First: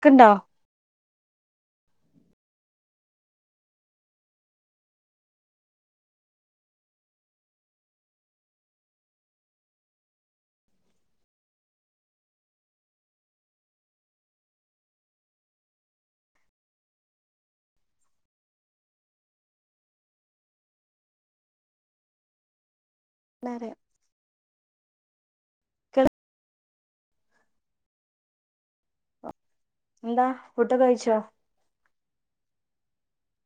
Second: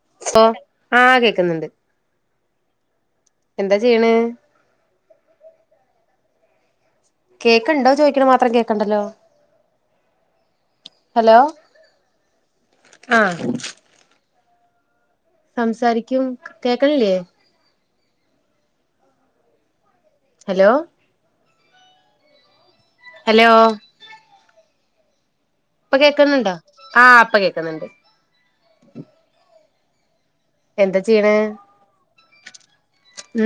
ക്ക്‌ണ്ടോ? ഓഹ്. ആഹ് കേക്ക്ന്ന്ണ്ട്. എന്താ ഛേയ്യ്ണെ. കേക്ക്ണ്ടോ ചോയ്ക്ക്ണ് മാത്രം കേക്ക്ണ്ടല്ലോ? ഹലോ ആഹ് സംസാരിക്യൂ. കേക്ക്ണില്യേ. ഹലോ ഹലോ പ്പ കേക്ക്ന്ന്ണ്ടോ? ആഹ് പ്പ കേക്ക്ന്ന്ണ്ട്. ന്താ എന്താ ചിയ്യ്ണേ.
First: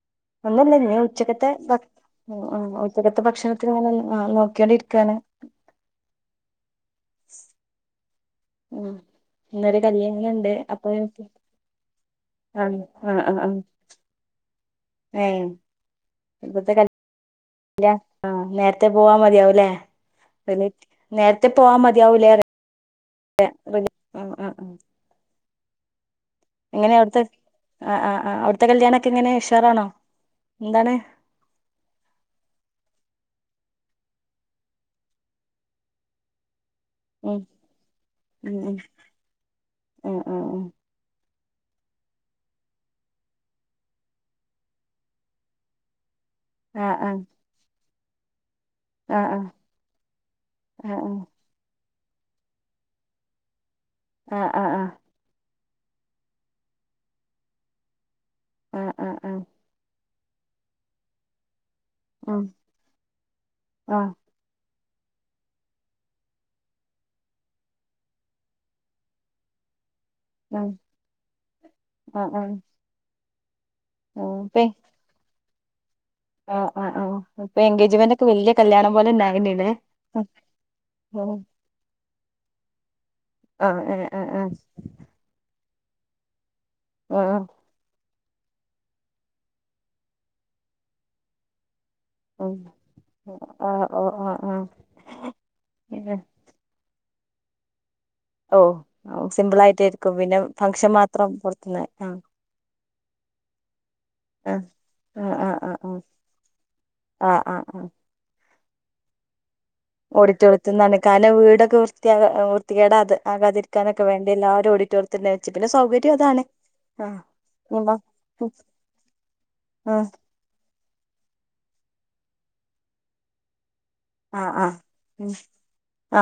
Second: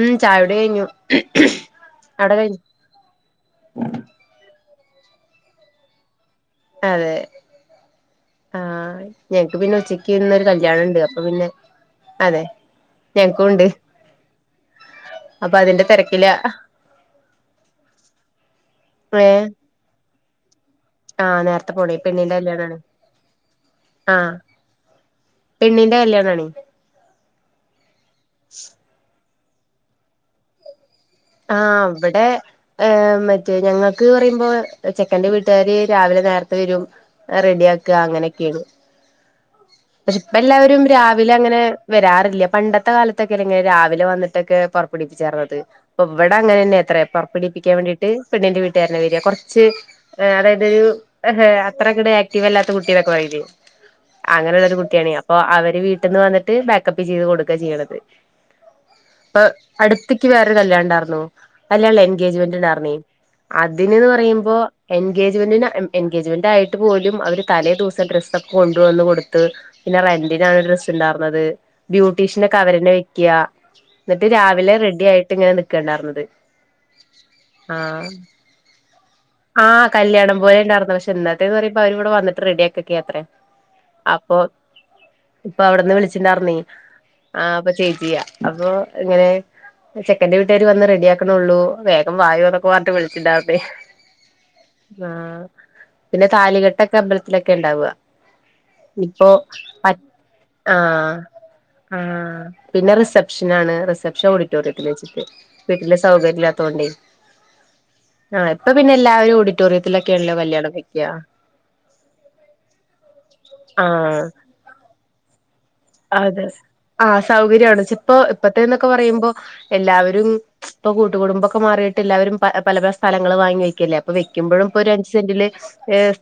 ഉം ചായുടി ഒന്നൂല്ല. കഴിഞ്ഞു ഞ്ഞ് ഉച്ചക്കത്തെ ഭ അവിടെ ഉം കഴിഞ്ഞു ആഹ് ഉച്ചക്കത്തെ ഭക്ഷണത്തിന്ങ്ങനെ ആഹ് നോക്യോണ്ടിരിക്കാണ്. അതെ ഉം ആഹ് ഞങ്ങക്ക് പിന്നെ ഇന്നൊരു ഉച്ചക്ക് കല്യാണ ഇന്നൊരു ണ്ട്. കല്യാണം അപ്പൊ ഉണ്ട് യേ ക്യു പിന്നെ അതെ ആണോ. ആഹ് ആഹ് ഞങ്ങക്കും ആഹ്. ഉണ്ട് ഏഹ്. അപ്പൊ അതിന്റെ തിരക്കില പ്പത്തെ ക ല്യാ ണ്ടോ. ആഹ് നേര്ത്തെ പോവാ ഏഹ് മതിയാവുല്ലേ. [unintelligible] ആഹ്. നേര്ത്തെ പോണെയ്. പെണ്ണിന്റെ കല്യാണാണ്. ആഹ്. പെണ്ണിന്റെ കല്യാണാണയ് എങ്ങനെ അവ്ട്ത്തെ ആഹ് അഹ് ആഹ് അവ്ട്ത്തെ കല്യാണെക്കെ ങ്ങനെ ഉഷാറാണോ? ന്താണ്. ആഹ് വടെ ഹ് മറ്റേ ഞങ്ങക്ക് പറയ്മ്പോ ചെക്കന്റെ വീട്ടാര് രാവിലെ നേർത്തെ വരും. ഉം അഹ് റെഡ്യാക്ക. ഉം അങ്ങനെക്കെണ്. ഉം ഉം പക്ഷെ പ്പ ഉം ഉം ല്ലാവരും രാ വിലങ്ങനെ വരാറില്യ. പണ്ടത്തെ കാലത്തൊക്കെല്ലങ്ങനെ രാവിലെ വന്ന്ട്ടക്കെ പോറപ്പെടീപ്പിച്ചേർന്നത് പ്പ വടെ അങ്ങനെന്നെ ആഹ് ത്രേ ആഹ് പോർപ്പെടീപ്പിക്കാൻ വേണ്ടി ട്ട് പെണ്ണിന്റെ വീട്ടാരന്നെ വേര. ആഹ് കൊർച്ച് ഹ് അതായത് ഹ് ആഹ് എഹെ അത്രങ്ങട്ട് ആക്റ്റീവല്ലാത്ത കുട്ടി ന്നെക്കെ പറില്യേ. ആഹ് ആഹ് ആഹ് അങ്ങനെള്ളൊരു ആഹ് കുട്ടിയാണെ. അപ്പൊ അവര് വീട്ടിന്ന് വന്ന്ട്ട് ബാക്കപ്പ് ചീത് കൊട്ക്കാ ചിയ്യ്ണത്. ആഹ് ആഹ് ആഹ് ആഹ് പ്പ അട്ത്ത്ക്കി വേറൊരു കല്യാണണ്ടാർന്നു. കല്യാൺല്ല എൻ ആഹ് ഗേജ്മെന്റ്ണ്ടാർന്നെ. ആഹ് അതിന്ന്ന് പറിയ്മ്പോ എൻഗേജ്മെന്റിന് എൻഗേജ്മെന്റായിട്ട് പോലും അവര് തലേ ദൂസം ഡ്രസ്സോക്കെ കൊ ണ്ട് വന്ന് കൊട്ത്ത്. പിന്നെ റെന്റിനാണ് ആഹ് ഡ്രസ്സ്ണ്ടാർന്നത്. ആഹ് ആഹ് ബ്യൂട്ടീഷ്നൊക്കെ അവരന്നെ വെക്ക്യ. ന്ന്ട്ട് ആഹ് ഇപ്പെ രാവിലെ റെഡ്യായിട്ട് ങ്ങനെ നിക്കണ്ടാർന്നത്. ആഹ് ആഹ് ആഹ് പ്പ എൻഗേജ്മെന്റ് ക്കെ വെല്യ കല്യാണം പോലെ ന്നായീന് ലെ ആഹ് കല്യാണം പോലെ ണ്ടാർന്ന്. പഷേ ന്നത്തേന്ന് പറിമ്പോ അവരവടെ വന്ന്ട്ട് റെഡിയാക്കെക്കാത്രേ ആഹ് ആഹ് ഏഹ് അപ്പൊ ഏഹ് ഇപ്പ അവ്ട്ന്ന് വിളിച്ച്ണ്ടർന്നെ ഏഹ് ആഹ് ആ അപ്പ ചേച്ചി അപ്പൊ ഇങ്ങനെ ചെക്കന്റെ വീട്ടുകർ വന്ന് റെഡി ആക്കണള്ളൂ വേ ആഹ് വായോന്നൊക്കെ പർഞ്ഞ്ട്ട് വിളിച്ച്ണ്ടാവെ ആഹ് ഓഹ് ആഹ് ആഹ് ആ ഏഹ് പിന്നെ താലി കെ ട്ടേക്കെ അമ്പൽത്തിലെക്കെ ഇണ്ടാവ ഓഹ് ഇപ്പൊ സിമ്പിൾ പ ആയിട്ടായിരിക്കും പിന്നെ ഫംഗ്ഷൻ ആഹ് മാത്രം പുറത്തുന്ന് ആഹ് പിന്നെ റിസപ്ഷനാണ് റിസ പ്പ്ഷം ആഹ് ഓഡിറ്റോറിയത്തില് വെച്ച്ട്ട് ആഹ് ആഹ് ആഹ് വീട്ട്ല് ആഹ് സൗകര്യല്ലാത്തോണ്ടേ ആഹ് ആഹ് ആഹ് ആ പ്പ പിന്നെ എല്ലാവരും ഓഡി ഓഡിറ്റോറിത്ത്ന്നാണ് കാരണം വീടൊക്കെ വൃത്തിയാക വൃത്തികെടാത്തെ ആകാതിരിക്കാനക്കെ ആ വേണ്ടി എല്ലാരും ഓഡിറ്റോറിയത്തിന്റെ വെച്ച് പിന്നെ സൗകര്യം അതാണ് അതെ ആ ആഹ് സൗകര്യാണ്ച്ച ആഹ് ഇപ്പൊ ഇപ്പത്തെ ന്നൊക്കെ പറയ്മ്പോ എല്ലാവരും ഇപ്പൊ കൂട്ട്കുടുംബൊക്കെ മാറീട്ട് എല്ലാവരും പ പല പല സ്ഥലങ്ങള് വാങ്ങി വെക്ക്യല്ലേ ഇപ്പൊ വെക്ക്യമ്പഴും ആഹ് ഇപ്പൊരു അഞ്ച് സെന്റില്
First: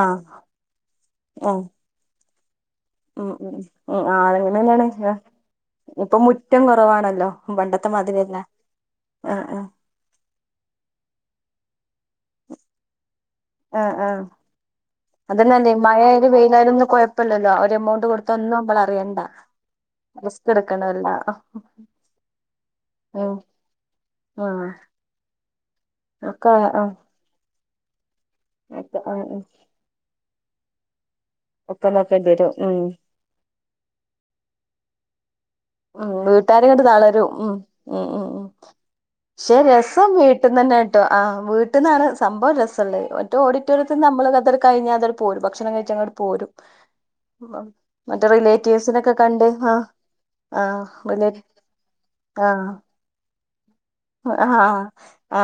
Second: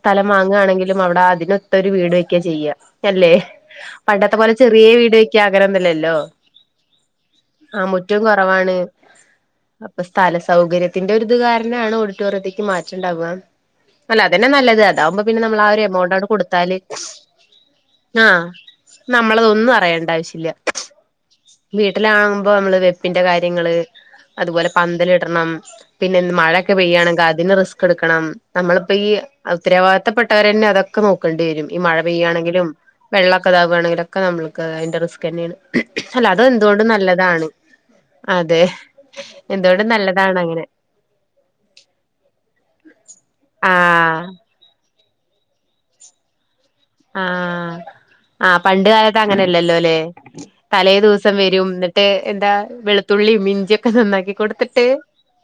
ആഹ് വാങ്ങാണെങ്കിലും അവടെ ആഹ് അതിനൊത്തോ രു വീട് വെക്ക്യ ചെയ്യാ ഉം അല്ലേ ഉം ഉഉം ഓ ആ പണ്ടത്തെ പോലെ അതങ്ങനെ ചെറിയ വീട് വെക്കാ അങ്ങനൊന്നുല്ലല്ലോ ഇപ്പൊ മുറ്റം കുറവാണല്ലോ ആ പണ്ടത്തെ മുറ്റവും മതിരില്ല കുറവാണ് ആഹ് ആഹ് അപ്പൊ സ്ഥല സൗകര്യത്തിന്റെ ഒരിത് കാരണാണ് ഓഡിറ്റോറിയത്തേക്ക് മാറ്റേണ്ടാവുക ആ ആ അല്ല അതന്നെ നല്ലത് അതാവുമ്പോ പിന്നെ നമ്മൾ ആ അതന്നല്ലേ ഒരു എമൗണ്ട് ആണ് മഴയായാലും വെയിലായാലും കൊടുത്താല് ഒന്നും കുഴപ്പമില്ലല്ലോ ഒരു എമൗണ്ട് കൊടുത്ത ആഹ ഒന്നും നമ്മൾ അറിയണ്ട നമ്മളതൊന്നും അറയണ്ട ആവശ്യില്ല റിസ്ക് എടുക്കണല്ല വീട്ടിലാങ്ങുമ്പോ നമ്മള് വെപ്പിന്റെ ഉം കാര്യങ്ങള് ആ അതുപോലെ പന്തലിടണം പിന്നെന്ത് ഒക്കെ മഴയൊക്കെ ആ പെയ്യാണ് റിസ്ക് എടുക്കണം നമ്മളിപ്പോ ഒക്കെ ഈ ആ ഉത്തരവാദിത്തപ്പെട്ടവരന്നെ അതൊക്കെ ഒക്കെ നോക്കേണ്ടിരുംഈ ഒക്കെ മഴ നോക്കേണ്ടി വരും പെയ്യുകയാണെങ്കില ഉം വെള്ളൊക്കെതകുകണെിലക്കെ നമ്മക്ക് അതിന്റെറെ റിസ്ക് തന്നെയാണ് ഉം അല്ല അത് വീട്ടാരുംങ്ങോട്ട് എന്തുകൊണ്ടും തളരും നല്ലതാണ് ഉം ഉ ഉ ഉ അതെ പക്ഷെ എന്തുകൊണ്ടും രസം നല്ലതാണ് വീട്ടന്ന് അങ്ങനെ തന്നെ ആഹ് വീട്ടിൽന്നാണ് സംഭവം രസള്ളത് മറ്റ ഓഡിറ്റോറിയത്തിൽ ആഹ് നമ്മള് തൊക്കെ കഴിഞ്ഞാ അതൊ പോരും ഭക്ഷണം കഴിച്ചച്ച് അങ്ങോട്ട് പോരും ആഹ മറ്റേ ആഹ പണ്ട് റിലേറ്റീവ്സിനൊക്കെ കാലത്ത് കണ്ട് ആ അങ്ങനെയല്ലല്ലോ അല്ലേ ആഹ് തലേ ദിവസം റിലേറ്റ് വരും എന്നിട്ട് എന്താ വെളുത്തുള്ളി ഇഞ്ചി ആഹ ആ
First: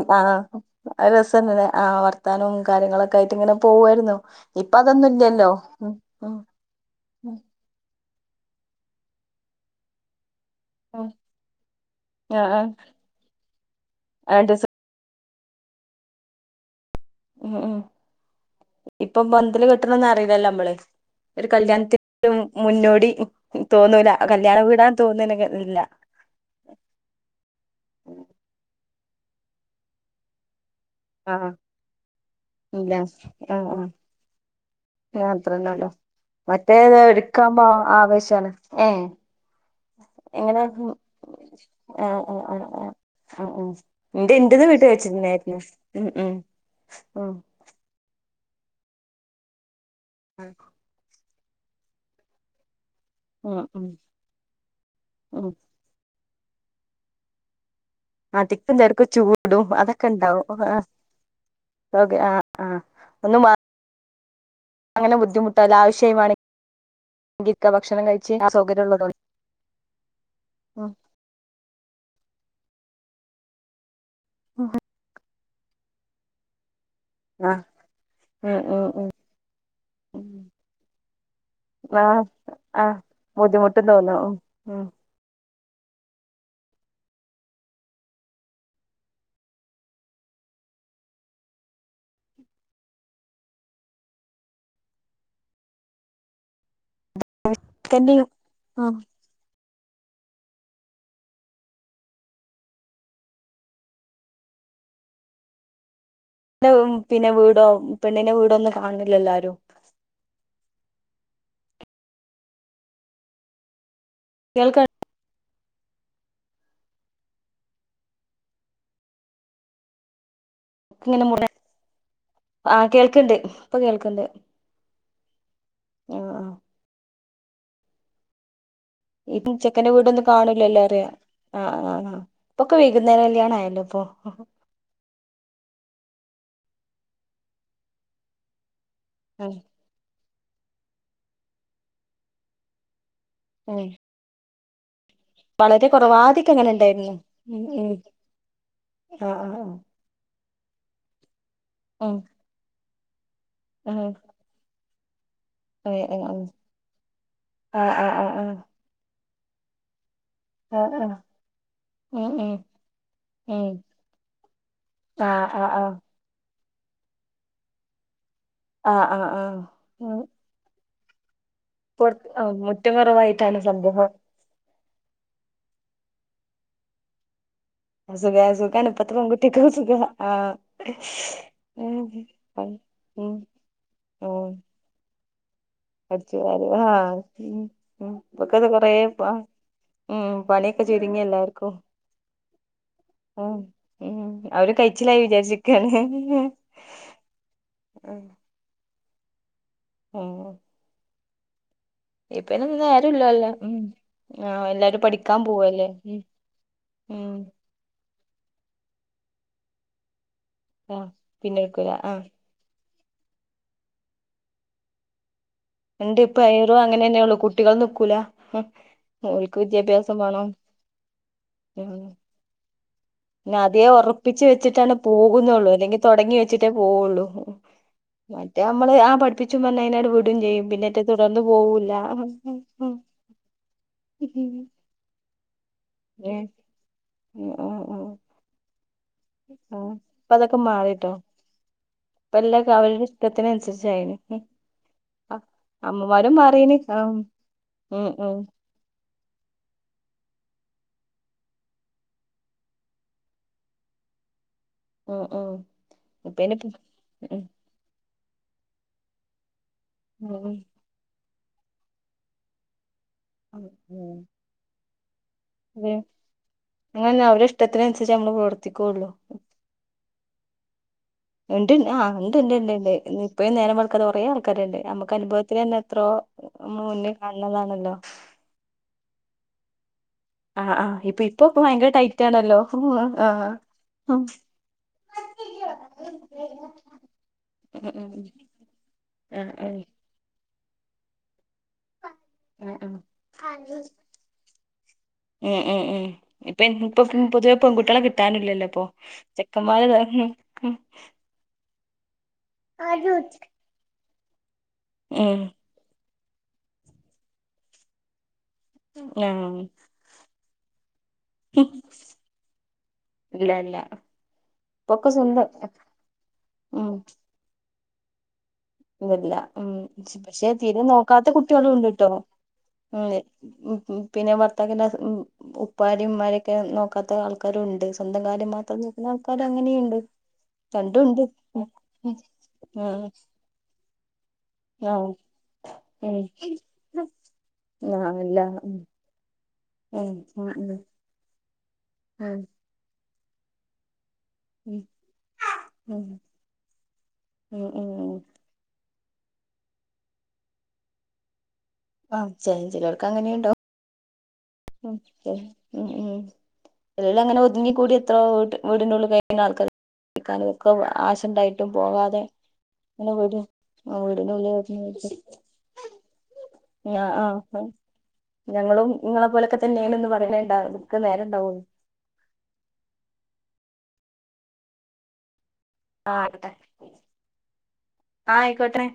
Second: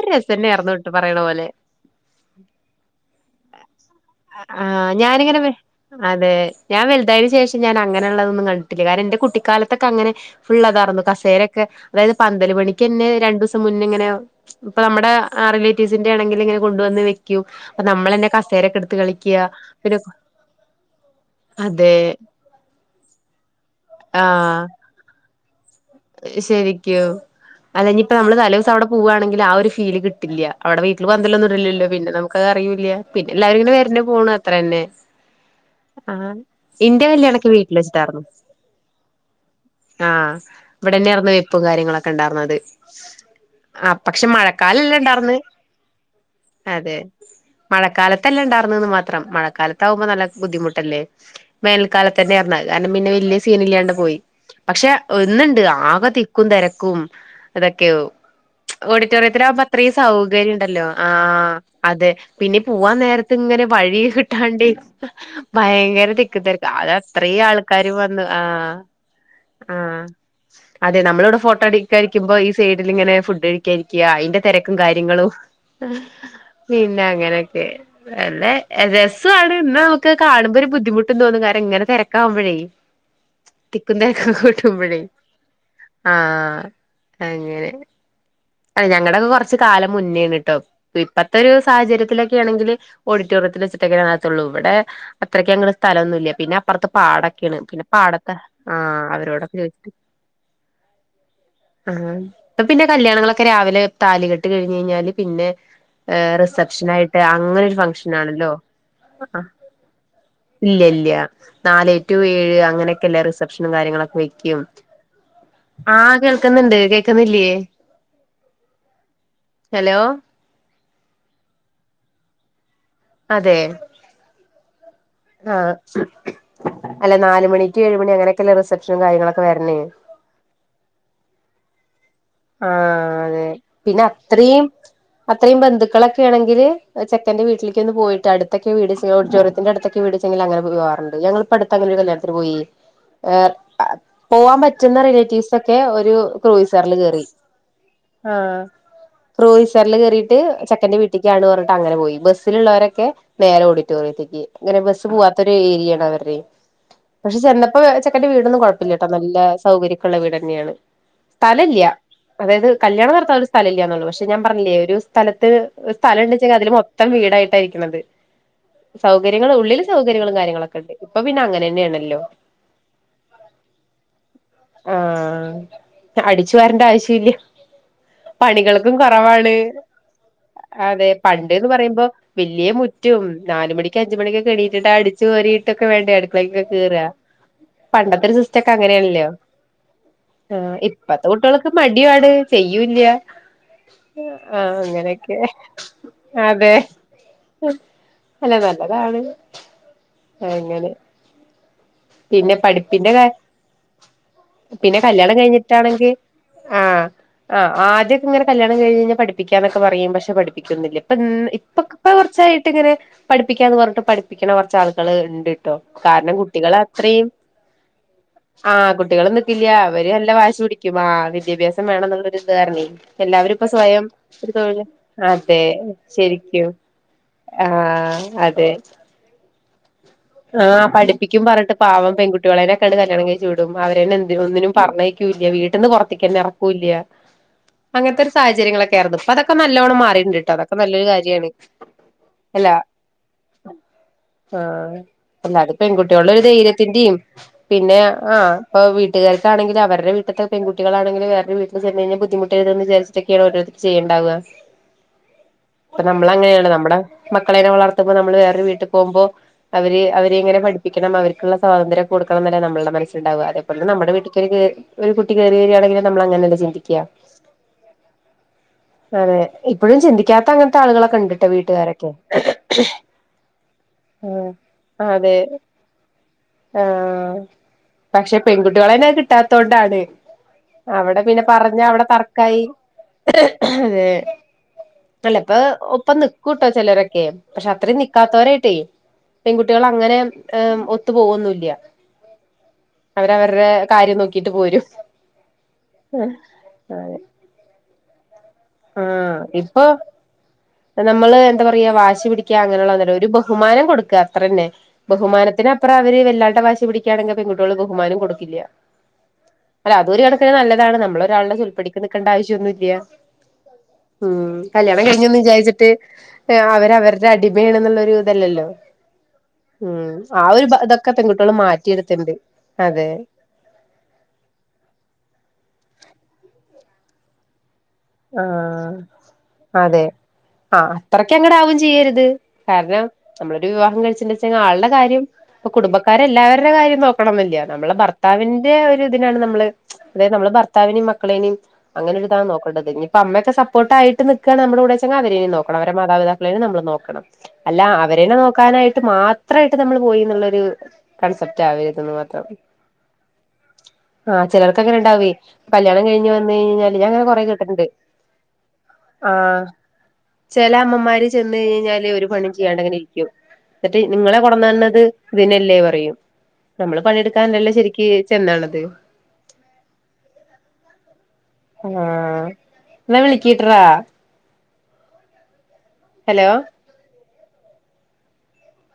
ഒരു ആ രസന്നെയാർന്നു ട്ടോ പറയണ പോലെ രസംന്ന ആഹ് വത്താനും കാര്യങ്ങളൊക്കെ ആയിട്ട് ഇങ്ങനെ പോകുവായിരുന്നു ഇപ്പ ആഹ് ഞാനിങ്ങനെ അതൊന്നുംഇല്ലല്ലോ വെ ഉ അതെ ഞാൻ വലുതായതിനന് ശേഷം ഞാൻ അങ്ങനെയുള്ളതൊന്നും കണ്ടിട്ടില്ല കാരണം എൻന്റെ കുട്ടിക്കാലത്തൊക്കെ അങ്ങനെ ഫുൾ അതാറന്നു ഉം കസേരൊക്കെ അതായത് ആഹ് പന്തൽ ആഹ് പണിക്ക് തന്നെ രണ്ടു ദിവസം മുന്ന ഇങ്ങനെ രണ്ടീസം അപ്പ നമ്മുടെ റിലേറ്റീവ്സിന്റെ ആണെങ്കിൽ ഇങ്ങെ കൊണ്ടുവന്ന് വ ഉം ഉം അപ്പൊ നമ്മള തന്നെ കസേരൊക്കെ എടുത്ത് കളിക്ക പി ഇതല്ല നമ്മളെ ഒരു കല്യാണത്തിന്റെ മുന്നോടി തോന്നൂല കല്യാണം വിടാൻ തോന്ന ഇല്ല ശരികും അല്ലെ ഇപ്പ നമ്മള് തല ദിവസം അവിടെ പോവുവാണെങ്കിൽ ആ ഒരു ഫീൽ കിട്ടില്ല അവിടെ വീട്ടിൽ ആഹ് പന്തല്ലോന്നും ഇല്ലോ പിന്നെ നമുക്കത് ഇല്ല അറിയില്ല പിന്നെ എല്ലാവുംങ്ങന വരുന്ന പോണ അത്ര തന്നെ യാത്രന്നല്ലോ ആഹ് മറ്റേത് ഇന്റെ കല്യാണൊക്കെ ഒരുക്കാപോ വീട്ടിൽ വെച്ചിട്ടായിരുന്നു ആവേശമാണ് ഏ ആഹ് ഇവിടെന്നെർന്ന് വെപ്പും കാര്യങ്ങളൊക്കെ ആഹ് ആഹ് ഉണ്ടായിർന്നുന്നത് ആഹ് ആഹ് ആഹ് ആഹ് ആ പക്ഷെ ഇന്റെ ഇന്റത് വീട്ടി മഴക്കാലല്ല ഇണ്ടായിർന്ന് വെച്ചിട്ടുണ്ടായിരുന്നു ഉം ഉം അതെ മഴക്കാലത്തല്ലേ ഉണ്ടായിർന്നന്ന് മാത്രം മഴക്കാലത്ത ആവുമ്പോ നല്ല ബുദ്ധിമുട്ടല്ലേ വേനൽക്കാലത്ത തന്നെ ആറന്നാത് കാരണം പിന്നെ വലിയ ഉം ഉം സീന ഉം ഇല്ലാണ്ട് പോയി പക്ഷെ ഉം ഒന്നുണ്ട് ആ ആകെ തിക്കും തിരക്കും ഇതൊക്കെയ അതിക്കും തിരക്കും ഓഡിറ്റോറിയത്തില ആകുമ്പോ ചൂടും അത്രയും അതൊക്കെ സൗകര്യം ഉണ്ടാവും ആഹ് ഉണ്ടല്ലോ ആ അതെ ആഹ് പിന്നെ ആഹ് പോവാൻ നേരത്തെ ത്ത് ഒന്നും ഇങ്ങനെ വഴി കിട്ടാണ്ട് അങ്ങനെ ബുദ്ധിമുട്ടല്ല ഭയങ്കര ആവശ്യായി വേണെങ്കി തിക്കും തെർക്ക് അത അത്രയും ഇരിക്ക ആൾക്കാാര് ഭക്ഷണം വന്നു കഴിച്ച് ആ സൗകര്യം ഉള്ളതോണ്ട് ആഹ ആ അതെ നമ്മളിവിടെ ഫോട്ടോ അഡിക്ടായിരിക്കുമ്പോ ഈ സൈഡിൽ ഇങ്ങനെ ഫുഡ് രിക്ക അതിന്റെ തിരക്കും കാര്യങ്ങളും പിന്നെ ആഹ് അങ്ങനെയൊക്കെ അല്ലെ ഉം ഉം ഉം രസമാണ് ഇന്ന നമുക്ക് കാണുമ്പോ ഒരു ബുദ്ധിമുട്ട് തോന്നും കാര്യ ഇങ്ങനെ തിരക്കാകുമ്പോഴേ ആഹ ബുദ്ധിമുട്ട് തോന്നും ഉ കൂട്ടുമ്പോഴേ ആഹ് അങ്ങനെ അത് ഞങ്ങളുടെൊക്കെ കൊറച്ചു കാലം മുന്നേണിട്ടോ ഇപ്പത്തെ ഒരു സാഹചര്യത്തിലൊക്കെ ആണെങ്കില് ഓഡിറ്റോറിയത്തി വെച്ചിട്ടേനെ നടത്തള്ളൂ ഇവിടെ അത്രക്ക അങ്ങന സ്ഥലൊന്നും ഇല്ല പിന്നെ അപ്പറത് പാടെ ക്കേണ് പിന്നെ ക്കന്റിം പാടത്തെ ആ ഉം അവരോടൊക്കെ ചോയിച്ചി് ആഹ് ഇപ്പ പിന്നെ കല്യാണങ്ങളൊക്കെ കെ രാവിലെ താലികെട്ട് കഴിഞ്ഞ് കഴിഞ്ഞാല് പിന്നെ എ റിസെപ്ഷൻ ആയിട്ട് പിന്നെ വീടോ അങ്ങനെരു ഫംഗഷൻ പെണ്ണിന്റെ ആണല്ലോ വീടൊന്നും കാണില്ലല്ലോ ആ ആരും ഇല്ല ഇല്ല നാല് ടു ഏഴ് അങ്ങനെയൊക്കെല്ല റിസപ്ഷനും കാര്യങ്ങളൊക്കെ വെക്കും കേൾക്ക ആഹ കേൾക്കുന്നുണ്ട് കേൾക്കുന്നില്ലയേ ഹലോ ഇങ്ങനെ മു ആ ഹ് കേൾക്കണ്ട് അതെ ഇപ്പൊ കേൾക്കണ്ട് ആഹ് അല്ല ന്നാല്മണി റ്റു ഏഴ് മണി അങ്ങനെയൊക്കെല്ല റിസെപ്ഷനും കാര് ഇ ചെക്കന്റെ വീടൊന്നും കാണൂലല്ല അറിയ ആഹ് ആഹ് ആഹ്. ഇപ്പൊക്കെ ആഹ് വൈകുന്നേര അതെ കല്യാണ ആയല്ലോ ഇപ്പൊ പിന്നെ അത്രിം അത്രിം ബന്ധുക്കളൊക്കെ ഏണെങ്കില് ചെക്കൻന്റെ വീട്ടിലേക്ക് ഒന്ന് പോയിട്ട് അടുത്തൊക്കെ വീട്ച്ച ഉം ഓഡിറ്റൊറിയത്തിന്റെ അടുത്തൊക്കെ വീട്ച്ചെങ്കി അങ്ങനെ പോവാറുണ്ട് ഞങ്ങൾപ്പോ അടുത്ത അങ്ങനെ ഒരു കല്യാണത്തിന് പോയി. ഉം പോവാൻ പറ്റുന്ന റിലേറ്റീവ്സ് ഒക്കെ വളരെ ഒരു കുറവ് ആദ്യൊക്കെ അങ്ങനെ ക്രൂയിസറിൽ ഉണ്ടായിരുന്നു കേറി. ഉം ഉം ആഹ് ആഹ് ക്രൂയിസറിൽ കേറിട്ട് ചെക്കന്റെ വീട് ട്ട്ക്കാണോ പർഞ്ഞ്ട്ട് ആഹ് അങ്ങെനെപോയി ബസ്സിലുള്ളൊരോക്ക ന്നേരേ ആഹ് ഉം ഉം ഓഡിറ്റോറിയത്തേക്ക് അങ്ങനെ ബസ്സ് പോവാ ത്തോരു അതെ ഏരിയാണ് അവരെ ഉം പഷെ ചെന്നപ്പോ ആഹ് ആഹ് ചെക്കന്റെ ആഹ് വീടൊന്നും ക്കൊഴപ്പല്ലട്ടോ ന്നല്ല സൗകര്യം ക്കള്ള വീടെന്നെയാണ് ആഹ് ആഹ് ആഹ് സ്ഥലല്ല്യാ ഉം ഉം അതായത് കല്യാണം ന്നടത്തൻ ഒരു ഉം സ്ഥലമല്ലന്നൊള്ളു പഷെ ഞാൻപർഞ്ഞില്ലേ ഒരു ആഹ് സ്ഥലത്ത് ആഹ് ഒരു സ്ഥലണ്ടെചെങ്കി അതില് മൊത് ത്തം വീടായിട്ടായിരിക്ക്ണത് ആഹ് ആഹ് ആഹ് സൗകര്യങ്ങൾ ആഹ് ഉള്ളിൽ സൗകര്യങ്ങളും കാര്യങ്ങളൊക്കെ ഉണ്ട് ഇപ്പൊ പിന്നെ അങ്ങനെന്നെയാണ്. പോർത് ഔ മുറ്റം കൊറവായിട്ടാണ് സംഭവം ആഹ് അടിച്ചു വരണ്ട ആവശ്യ ഇല്ല്യാ സുഖ സുഖാണ് പണികൾക്കും ഇപ്പത്തെ കൊറവാണ് പെൺകുട്ടികൾക്ക് സുഖ ആഹ് അതെ പണ്ട്ന്ന് ഉം പറയുമ്പോ വെല്ല്യെ മുറ്റോം ഉം ന്നാലുമണിക്ക് ഉം അഞ്ചുമണിക്കൊക്കെണീട്ടിട്ടാ അടി ച്ച് വാരിട്ടൊക്കെ വേണ്ടെ അടിച്ചു അടുക്കളക്കൊക്കെ വാരി കെറ ആഹ് ഉം ഉം പണ്ടത്തെ ഒരു സിസ്റ്റ ഇവക്കത് ഒക്കെ കൊറേ പ അങ്ങനെണല്ലോ. ഉം ആഹ് പണിയൊക്കെ ചുരുങ്ങി ഇപ്പത്തെ കുട്ട്യാള് എല്ലാർക്കും മടി ആണ് ചെയ്യൂല്ല ഉം ആഹ് അങ്ങനെയൊക്കെ ക്ക്യാണ് അതെ ആഹ് അല്ല ന്നല്ലതാണ് അങ്ങനെ ഇപ്പ പിന്നെ അയിനൊന്നും പഠിപ്പിന്റെ കാ ന്നേരല്ലലോ ഉം ആഹ് പിന്നെ എല്ലാരും കല്യാണം പഠിക്കാൻ പോവല്ലേ. ഉം ആഹ് ആദ്യക്കെ ഇങ്ങെനെ കല്യാണം കഴിഞ്ഞ് കയ്ഞ്ഞാ പഠിപ്പിക്കന്നൊക്കെ പറയും പഷെ പഠിപ് പ്പിക്കൊന്നുല്ല്യ ആഹ് ഇപ്പന്ന് പിന്നെ ഇപ്പൊ എടുക്കൂല ഇപ്പ ആഹ് കൊർച്ചായിട്ട് ഇങ്ങനെ പഠിപ്പിക്കാന്ന് പർഞ്ഞിട്ട് പഠിപ്പിക്ക്ണ കൊർച്ച് ആളുകള് ഇണ്ട് ട്ടോ ഇണ്ട് കാരണം ഇപ്പ കുട്ടികള് ഏറും അത്രിം അങ്ങനെന്നെള്ളു കുട്ടികൾ നിക്കൂല ആഹ് കുട്ടികള് ഓൽക്ക് നിക്കില്ല്യ അവര് വിദ്യാഭ്യാസം നല്ല വേണം വാശി പിട് ക്ക്യും ആഹ് വിദ്യാഭ്യാസം ഉം വേണംന്ന്ള്ളൊരു ഇത് കാരണേയ് എല്ലാവരും പിന്നെ ഇപ്പൊ അതേ സ്വയം ഒറപ്പിച്ച് ഒരു തൊഴില് വെച്ചിട്ടാണ് അതെ പോകുന്നുള്ളൂ അല്ലെങ്കി തൊടങ്ങി ശെരിക്കും. വെച്ചിട്ടേ പോവുള്ളൂ ആഹ് മറ്റേ അതെ നമ്മള് ആ പഠിപ്പിച്ചും പറഞ്ഞ് അതിനട് വിടും ചെയ്യും ആഹ് പിന്നെറ്റെ തുടർന്ന് പഠിപ്പിക്ക്യും പർഞ്ഞിട്ട് പോവൂല്ല പാവം പെൺകുട്ട് ട്ട്യോളെനെക്കാണ്ട് കല്യാണം കയ്ച്ച് വിടും അവര്ന്നെ എന്തിനും ഒന്നിനും പർഞ്ഞെയ് ക്ക്‌യുല്ല്യ വീട്ട്ന്ന് ഏ പൊറത്ത്ക്കെന്നെ എറക്കൂല്ല്യ ആ ആ അങ്ങൻത്തൊരു സാഹചര്യങ്ങളൊക്കെ ആർന്നു. പ്പ അതൊക്കെ ആ ന്നല്ലോണം ഇപ്പ മാറിട്ട്ണ്ട്ട്ടോ അതൊക്കെ നല്ലൊരു മാറിട്ടോ കാര്യണ്. ഇപ്പ എല്ലാ കാര്യം അവര്ടെ ഇഷ്ടത്തിനനുസരിച്ചായിണ് ഉം അല്ലത് പെൺകുട്ട്യോളൊരു മാറീന് ആ ധൈര്യത്തിന്റിം ഉം പിന്നെ ഉം ആഹ്. പ്പൊ വീട്ട്കാര്ണെങ്കിലും അവര്ടെ വീട്ട്ത്തെ പെൺകുട്ട് ട്ടിളാണെങ്കിലും വേറൊരു വീട്ടില് ചെന്ന് കഴിഞ്ഞാ ബുദ്ധിമുട്ടെരും ന്ന് വിചരിച്ചിട്ടൊക്കെയാണ് ഓരോര്ത്തര് ചെയ്യ്ണ്ടാവ. ഉം ഉം ഇപ്പ ഇപ്പയ്ന് ന്നമ്മളങ്ങനെയാണ് ന്നമ്മടെ ഉം മക്കളെനെ വളർത്തുമ്പോ ന്നമ്മള് വേറൊരു വീട്ട് പോവുമ്പോ അവര് അവരെ ഉം എങ്ങനെ പഠിപ്പിക്കണം അവർക്ക്ള്ള സ്വാതന്ത്രം കൊടുക്കണംന്നല്ലെ നമ്മൾടെ മനസ് ല്ണ്ടാവ അതെപോലെ ന്നമ്മടെ ഉം വീട്ട്ക്കൊരു കേ ഒരു കുട്ടി കേറി അതെ വെരാണെങ്കിലും ന്നമ്മൾ അങ്ങൻനെല്ലെ ചിന്തിക്കാ അങ്ങനന്നെ അവരെ ഇഷ്ടത്തിനനുസരിച്ച് നമ്മള് പ്രവർത്തിക്കുള്ളൂ അതെ. ഇപ്പഴും ചിന്തിക്കാത്ത അങ്ങൻത്തെ ആള്കളൊക്കെ ഇണ്ട്. ഇണ്ട് ഞാഹ് ഇണ്ട് ഇണ്ട് ഇണ്ട്ണ്ട് ഇപ്പഴും ന്നേരം വെൾക്കാത്താ കൊറേ ആഹ് ആൾക്കാര്ണ്ട് ഞമ്മക്ക് അതെ അനുഭവത്തിലെന്നെ എത്രോ ഞമ്മള് മുന്ന് കാണ് ണതാണല്ലോ. പെൺകുട്ട്യോളെന്നെ അഹ് കിട്ടാത്തോൺണ്ടാണ്. ആഹ് ആഹ് അവടെ ഇപ്പൊ പിന്നെ ഇപ്പൊ പറഞ്ഞ ഭയങ്കര അവ്ടെ ടൈറ്റ് ആണല്ലോ തർക്കായി ആഹ് അതെ ഉം പ്പെ അല്ല ഇപ്പൊ ഒപ്പംന്ന്ക്കുട്ടോ ചെലരൊക്കെ പക്ഷെ ഉം അത്രിം ന്നിക്കാത്തോരായ്ട്ടേയ്. ആഹ് ആഹ് പെൺകുട്ട്യാള് അങ്ങനെ ഏഹ് ഒത്ത് പോവൊന്നുല്ല്യ ആഹ് ആഹ് അവര് അവര്ടെ കാര്യം ന്നോക്കിയിട്ട് പോരും. ഉം ഉം ഉം ഇപ്പൊ ഇന്ന്പ്പോ അതെ പ്പ്ത് പുതിയ പെൺകുട്ട്യാളെ കിട്ടാനില്ലല്ലോ ഇ പ്പൊ ആഹ് ചെക്കന്മാര് ഇപ്പൊ എല്ലാര്നും ഉം നമ്മള് എന്താ പറയ വാശി പിടിക്ക്യ അങ്ങനെള്ളതല്ല ഒരു ബഹുമാനം കൊട്ക്ക അത്രന്നെ ഉം ബഹുമാനത്തിന് അ ത്ര അവര് വല്ലാണ്ടെ വാശി പിടിക്കാണെങ്കി പെൺകുട്ട്യേള് ബഹുമാനം കൊടുക്കില്ല്യ ആഹ് അല്ല അതൊരു കണക്കിന് നല്ലതാണ് നമ്മള് ഒരാൾടെ ചൊൽപ്പടിക്ക് നിക്കണ്ട ആവശ്യൊന്നും ഇല്ല്യാ ഇല്ല ഇല്ല ഉം കല്യാണം ഇപ്പൊക്കെ കഴിഞ്ഞെന്ന് സ്വന്തം വിചാരിച്ചിട്ട് ഉം അവര് അവര്ടെ അടിമയേണ്ന്ന്ള്ളൊരു ഇതല്ലല്ലോ. ഊ അല്ല ഉം ആ പക്ഷെ ഒരു തീരേ ഇതൊക്കെ നോക്കാത്ത പെൺകുട്ടികൾ കുട്ട്യേളും ഇണ്ട് ട്ടോ. മാറ്റിയെടുത്തിണ്ട് അതെ ഇണ്ട് ഉം പിന്നെ ഭർത്താക്കന്റെ അസ് ഉം ഉപ്പാരിം ഉമ്മാരെക്കെ നോക്കാത്ത ആൾ ക്കാരും ഉണ്ട് സ്വന്തം കാര്യം മാത്രം ആഹ് നോക്ക്‌ന്ന ആൾക്കാരും അങ്ങനെയും ഇണ്ട്. അതെ ആഹ് അത്രക്ക്‌ അങ്ങട് ആവും ചെയ്യര്ത്. കാരണം ആഹ് നമ്മളൊരു വിവാഹം കഴിച്ച്ണ്ട്ച്ച് ച്ചെങ്ങെ ആൾടെ ആഹ് കാര്യം പ്പൊ ഉം കുടുംബക്കാരെ എല്ലാവര്ടെ കാര്യം നോക്കണംന്നില്ല നമ്മളെ ആല്ല ഭർത്താവിന്റെ ഉം ഒര് ഇതിനാണ് നമ്മള് ഉം അതായത് നമ്മള് ഉം ഉം ഭർത്തവിനിം മക്കളേനിം അങ്ങനെ ഒരു ഇതാ ഉം നോക്ക ക്കണ്ടത് ഇനിപ്പ അമ്മക്കെ സപ്പോട്ടായിട്ട് നിക്കാണ് ഉം നമ്മടെ കൂടേയ്ച്ചെങ്ങെ അവരേയും നോക്കണം. അവരെ ഉം മാതാപതാക്കളേനിം നമ്മള് നോക്കണം. ഉം അല്ല ഉം അവര്ന്നെ നോക്കാനായിട്ട് മാത്രായിട്ട് നമ്മൾ പോയിന്ന് ഇള്ളൊരു കൺസെപ്റ്റ് അവര് ആഹ് ചേയ് ചെലോൽക്ക് അങ്ങനെയും ഇണ്ടാവും ആഹ് ചേലോൽക്കങ്ങനെ ഇണ്ടാവെയ് കല്യാണം കഴിഞ് വന്ന് കഴിഞ്ഞാല് ഞാ അങ്ങനെ കൊറേ കേട്ട് ഇഞ്ഞി കുടി എത്രോ വീട്ട് വീട്ന്റുള്ള് കഴിയ്ന്ന ആൾക്കാര് ചെല അമ്മമാര് ചെന്ന് കഴിഞ്ഞാല് പോകാതെ ഒരു പണിം ചെയ്യാണ്ട് അങ്ങനെ ഇരിക്കും. ഇന്നട്ട് ആഹ് നിങ്ങളെ വീടിനുള്ളിൽ കൊടന്ന്ണത് ഒതുങ്ങി ഇതിനല്ലേ പറയും. നമ്മള് പണിയെടുക്കാൻല്ലേ ശെരിക്കക്ക് ചെന്നാണത്. ഇങ്ങളെ പോലൊക്കെ തന്ണ്ന്ന് പറയണ്ടക്ക് നേരം ഉണ്ടാവൂ ആഹ് നവിളിട്ട്ര ആഹ അട്ടെ ഹലോ ആഹ് ആയിക്കോട്ടേ.